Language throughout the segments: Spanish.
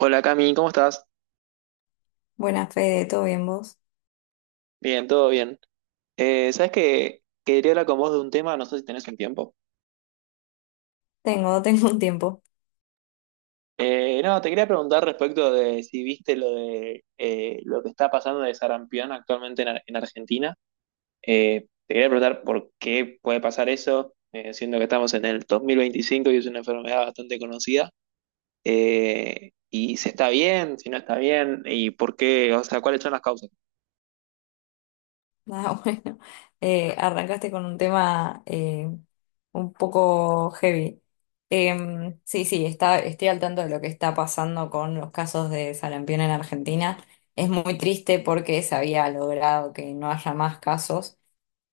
Hola Cami, ¿cómo estás? Buena Fede, ¿todo bien vos? Bien, todo bien. ¿Sabes qué? Quería hablar con vos de un tema, no sé si tenés un tiempo. Tengo, tengo un tiempo. No, Te quería preguntar respecto de si viste lo de lo que está pasando de sarampión actualmente en, en Argentina. Te quería preguntar por qué puede pasar eso, siendo que estamos en el 2025 y es una enfermedad bastante conocida. Y si está bien, si no está bien, y por qué, o sea, cuáles son las causas. Nada, bueno. Arrancaste con un tema un poco heavy. Sí, sí, estoy al tanto de lo que está pasando con los casos de sarampión en Argentina. Es muy triste porque se había logrado que no haya más casos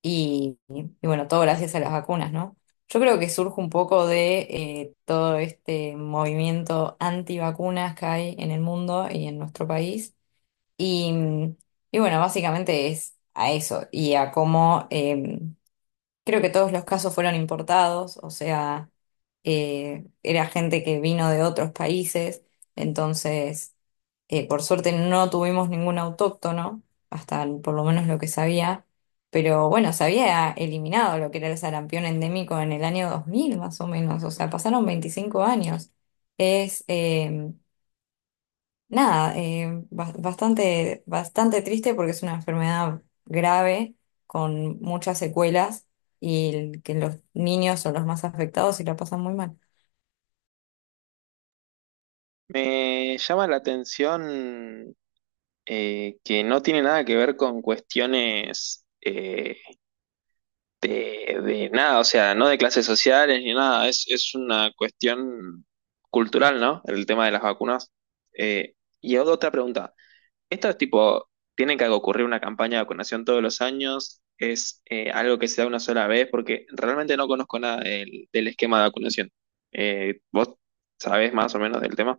y, bueno, todo gracias a las vacunas, ¿no? Yo creo que surge un poco de todo este movimiento antivacunas que hay en el mundo y en nuestro país. Y, mm, y bueno, básicamente es a eso y a cómo creo que todos los casos fueron importados, o sea, era gente que vino de otros países. Entonces, por suerte no tuvimos ningún autóctono, hasta por lo menos lo que sabía. Pero bueno, se había eliminado lo que era el sarampión endémico en el año 2000 más o menos, o sea, pasaron 25 años. Es, em, Nada, bastante, bastante triste porque es una enfermedad grave con muchas secuelas y que los niños son los más afectados y la pasan muy mal. Me llama la atención que no tiene nada que ver con cuestiones de nada, o sea, no de clases sociales ni nada, es una cuestión cultural, ¿no? El tema de las vacunas. Eh, y hago otra pregunta, ¿esto es tipo, tiene que ocurrir una campaña de vacunación todos los años? ¿Es algo que se da una sola vez? Porque realmente no conozco nada del esquema de vacunación. ¿Vos sabés más o menos del tema?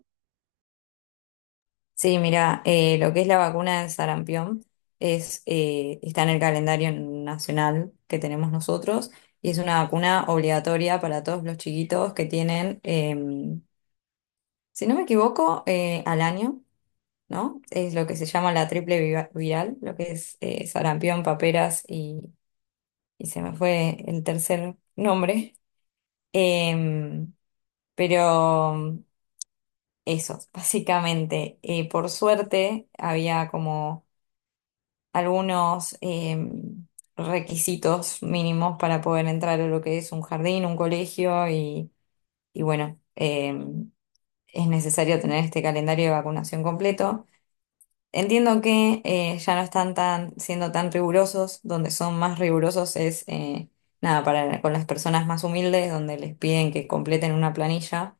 Sí, mira, lo que es la vacuna de sarampión está en el calendario nacional que tenemos nosotros y es una vacuna obligatoria para todos los chiquitos que tienen, si no me equivoco, al año. ¿No? Es lo que se llama la triple viral, lo que es sarampión, paperas, y se me fue el tercer nombre. Em, pero eso, básicamente. Por suerte había como algunos requisitos mínimos para poder entrar a lo que es un jardín, un colegio, y bueno, em, es necesario tener este calendario de vacunación completo. Entiendo que ya no están siendo tan rigurosos. Donde son más rigurosos es, nada, con las personas más humildes, donde les piden que completen una planilla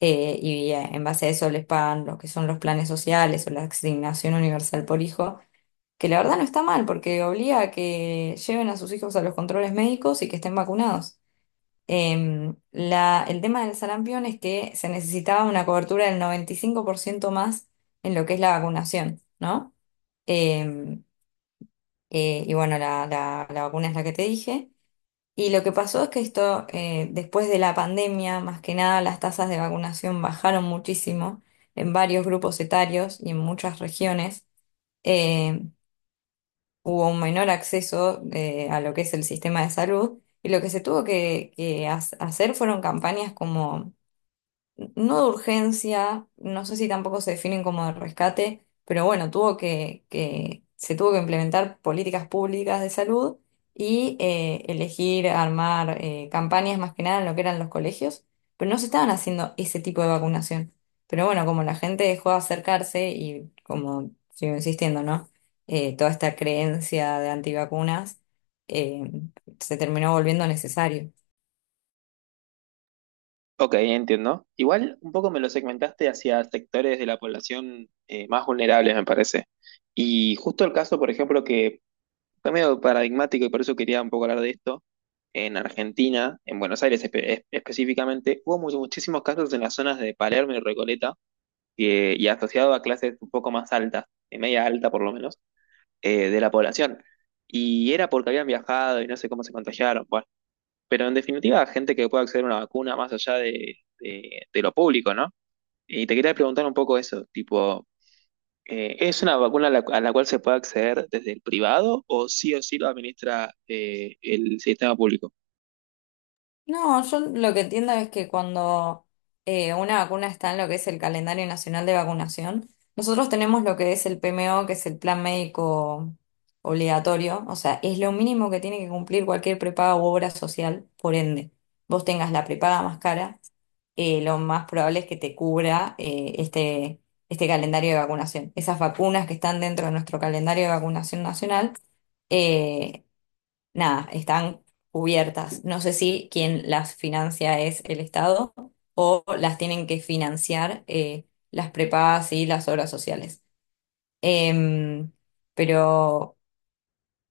y en base a eso les pagan lo que son los planes sociales o la asignación universal por hijo, que la verdad no está mal porque obliga a que lleven a sus hijos a los controles médicos y que estén vacunados. El tema del sarampión es que se necesitaba una cobertura del 95% más en lo que es la vacunación, ¿no? Eh, y bueno, la vacuna es la que te dije. Y lo que pasó es que esto, después de la pandemia, más que nada, las tasas de vacunación bajaron muchísimo en varios grupos etarios y en muchas regiones. Eh, hubo un menor acceso a lo que es el sistema de salud. Y lo que se tuvo hacer fueron campañas como no de urgencia, no sé si tampoco se definen como de rescate, pero bueno, tuvo que se tuvo que implementar políticas públicas de salud y elegir armar campañas más que nada en lo que eran los colegios, pero no se estaban haciendo ese tipo de vacunación. Pero bueno, como la gente dejó de acercarse y como sigo insistiendo, ¿no? Toda esta creencia de antivacunas eh, se terminó volviendo necesario. Ok, entiendo. Igual un poco me lo segmentaste hacia sectores de la población más vulnerables, me parece. Y justo el caso, por ejemplo, que fue medio paradigmático y por eso quería un poco hablar de esto, en Argentina, en Buenos Aires específicamente, hubo muchísimos casos en las zonas de Palermo y Recoleta y asociado a clases un poco más altas, de media alta por lo menos, de la población. Y era porque habían viajado y no sé cómo se contagiaron. Bueno, pero en definitiva, gente que pueda acceder a una vacuna más allá de, de lo público, ¿no? Y te quería preguntar un poco eso, tipo, ¿es una vacuna a la cual se puede acceder desde el privado o sí lo administra el sistema público? No, yo lo que entiendo es que cuando una vacuna está en lo que es el calendario nacional de vacunación, nosotros tenemos lo que es el PMO, que es el plan médico obligatorio, o sea, es lo mínimo que tiene que cumplir cualquier prepaga u obra social. Por ende, vos tengas la prepaga más cara, lo más probable es que te cubra este calendario de vacunación. Esas vacunas que están dentro de nuestro calendario de vacunación nacional eh, nada, están cubiertas. No sé si quien las financia es el Estado o las tienen que financiar las prepagas y las obras sociales. Em, pero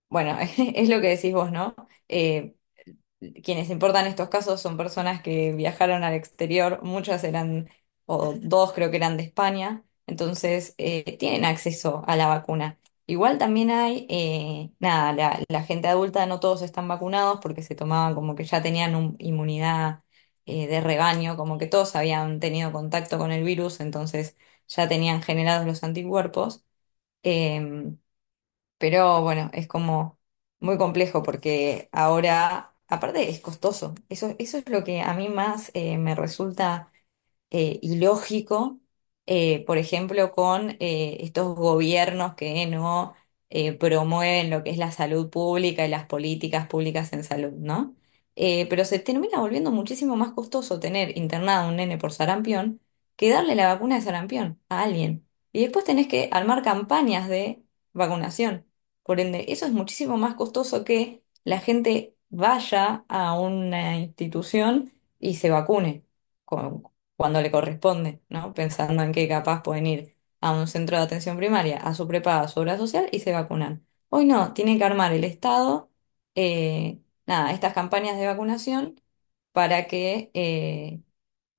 bueno, es lo que decís vos, ¿no? Eh, quienes importan estos casos son personas que viajaron al exterior, muchas eran, o dos creo que eran de España, entonces tienen acceso a la vacuna. Igual también hay, nada, la gente adulta no todos están vacunados porque se tomaban como que ya tenían inmunidad de rebaño, como que todos habían tenido contacto con el virus, entonces ya tenían generados los anticuerpos. em, pero bueno, es como muy complejo porque ahora, aparte es costoso. Eso es lo que a mí más me resulta ilógico, por ejemplo, con estos gobiernos que no promueven lo que es la salud pública y las políticas públicas en salud, ¿no? Pero se termina volviendo muchísimo más costoso tener internado a un nene por sarampión que darle la vacuna de sarampión a alguien. Y después tenés que armar campañas de vacunación. Por ende, eso es muchísimo más costoso que la gente vaya a una institución y se vacune cuando le corresponde, ¿no? Pensando en que capaz pueden ir a un centro de atención primaria, a su prepaga, a su obra social y se vacunan. Hoy no, tiene que armar el Estado, eh, nada, estas campañas de vacunación para que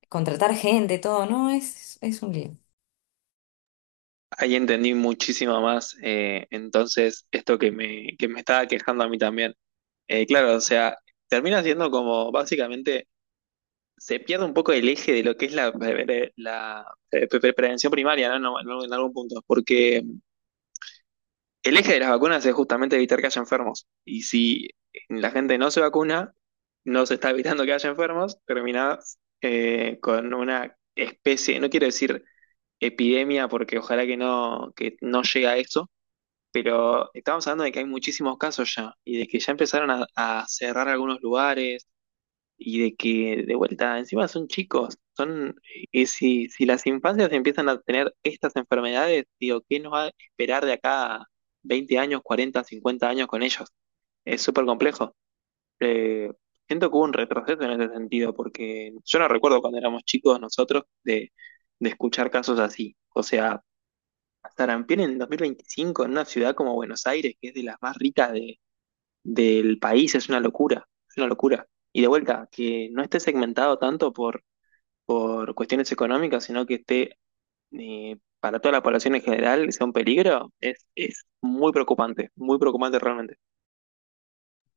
contratar gente, todo, ¿no? Es un lío. Ahí entendí muchísimo más, entonces, esto que me estaba quejando a mí también. Claro, o sea, termina siendo como básicamente se pierde un poco el eje de lo que es la, la, prevención primaria, ¿no? En algún punto, porque el eje de las vacunas es justamente evitar que haya enfermos. Y si la gente no se vacuna, no se está evitando que haya enfermos, terminás con una especie, no quiero decir epidemia porque ojalá que no llegue a eso, pero estamos hablando de que hay muchísimos casos ya y de que ya empezaron a cerrar algunos lugares, y de que de vuelta, encima son chicos, son, y si, si las infancias empiezan a tener estas enfermedades, digo, ¿qué nos va a esperar de acá a 20 años, 40 50 años con ellos? Es súper complejo. Eh, Siento que hubo un retroceso en ese sentido, porque yo no recuerdo cuando éramos chicos nosotros de escuchar casos así. O sea, sarampión en 2025 en una ciudad como Buenos Aires, que es de las más ricas de, del país, es una locura, es una locura. Y de vuelta, que no esté segmentado tanto por cuestiones económicas, sino que esté para toda la población en general, sea un peligro, es muy preocupante realmente.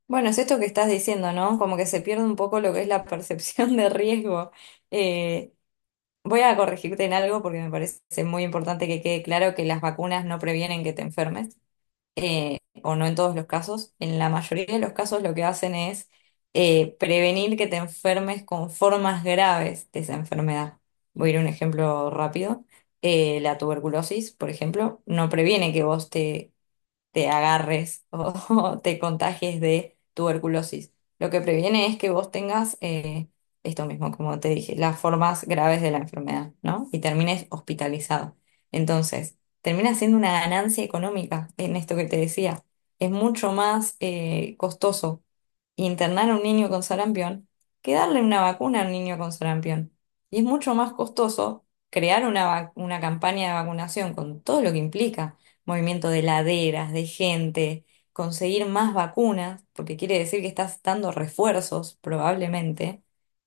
Bueno, es esto que estás diciendo, ¿no? Como que se pierde un poco lo que es la percepción de riesgo. Eh, voy a corregirte en algo porque me parece muy importante que quede claro que las vacunas no previenen que te enfermes. eh, o no en todos los casos, en la mayoría de los casos lo que hacen es prevenir que te enfermes con formas graves de esa enfermedad. Voy a ir a un ejemplo rápido. La tuberculosis, por ejemplo, no previene que vos te agarres o, te contagies de tuberculosis. Lo que previene es que vos tengas esto mismo, como te dije, las formas graves de la enfermedad, ¿no? Y termines hospitalizado. Entonces, termina siendo una ganancia económica en esto que te decía. Es mucho más costoso internar a un niño con sarampión que darle una vacuna a un niño con sarampión. Y es mucho más costoso crear una campaña de vacunación con todo lo que implica, movimiento de laderas, de gente, conseguir más vacunas, porque quiere decir que estás dando refuerzos probablemente,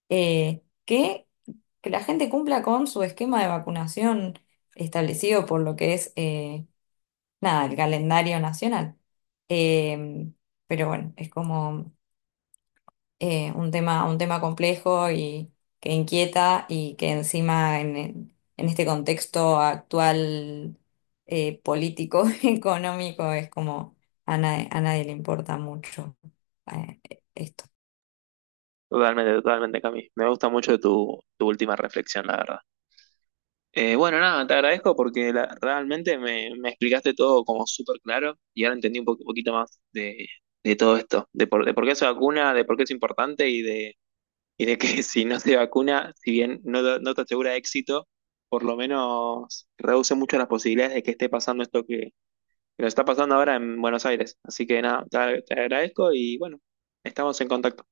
eh, que, que la gente cumpla con su esquema de vacunación establecido por lo que es, nada, el calendario nacional. Em, pero bueno, es como un tema complejo y que inquieta y que encima en este contexto actual político, económico, es como a nadie le importa mucho eh, esto. Totalmente, totalmente, Cami. Me gusta mucho tu, tu última reflexión, la verdad. Bueno, nada, te agradezco porque realmente me, me explicaste todo como súper claro y ahora entendí un poquito más de todo esto, de por qué es vacuna, de por qué es importante y de que si no se vacuna, si bien no, no te asegura éxito, por lo menos reduce mucho las posibilidades de que esté pasando esto que nos está pasando ahora en Buenos Aires. Así que nada, te agradezco y bueno, estamos en contacto.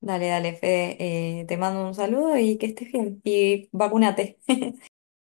Dale, dale, Fede, te mando un saludo y que estés bien. Y vacúnate.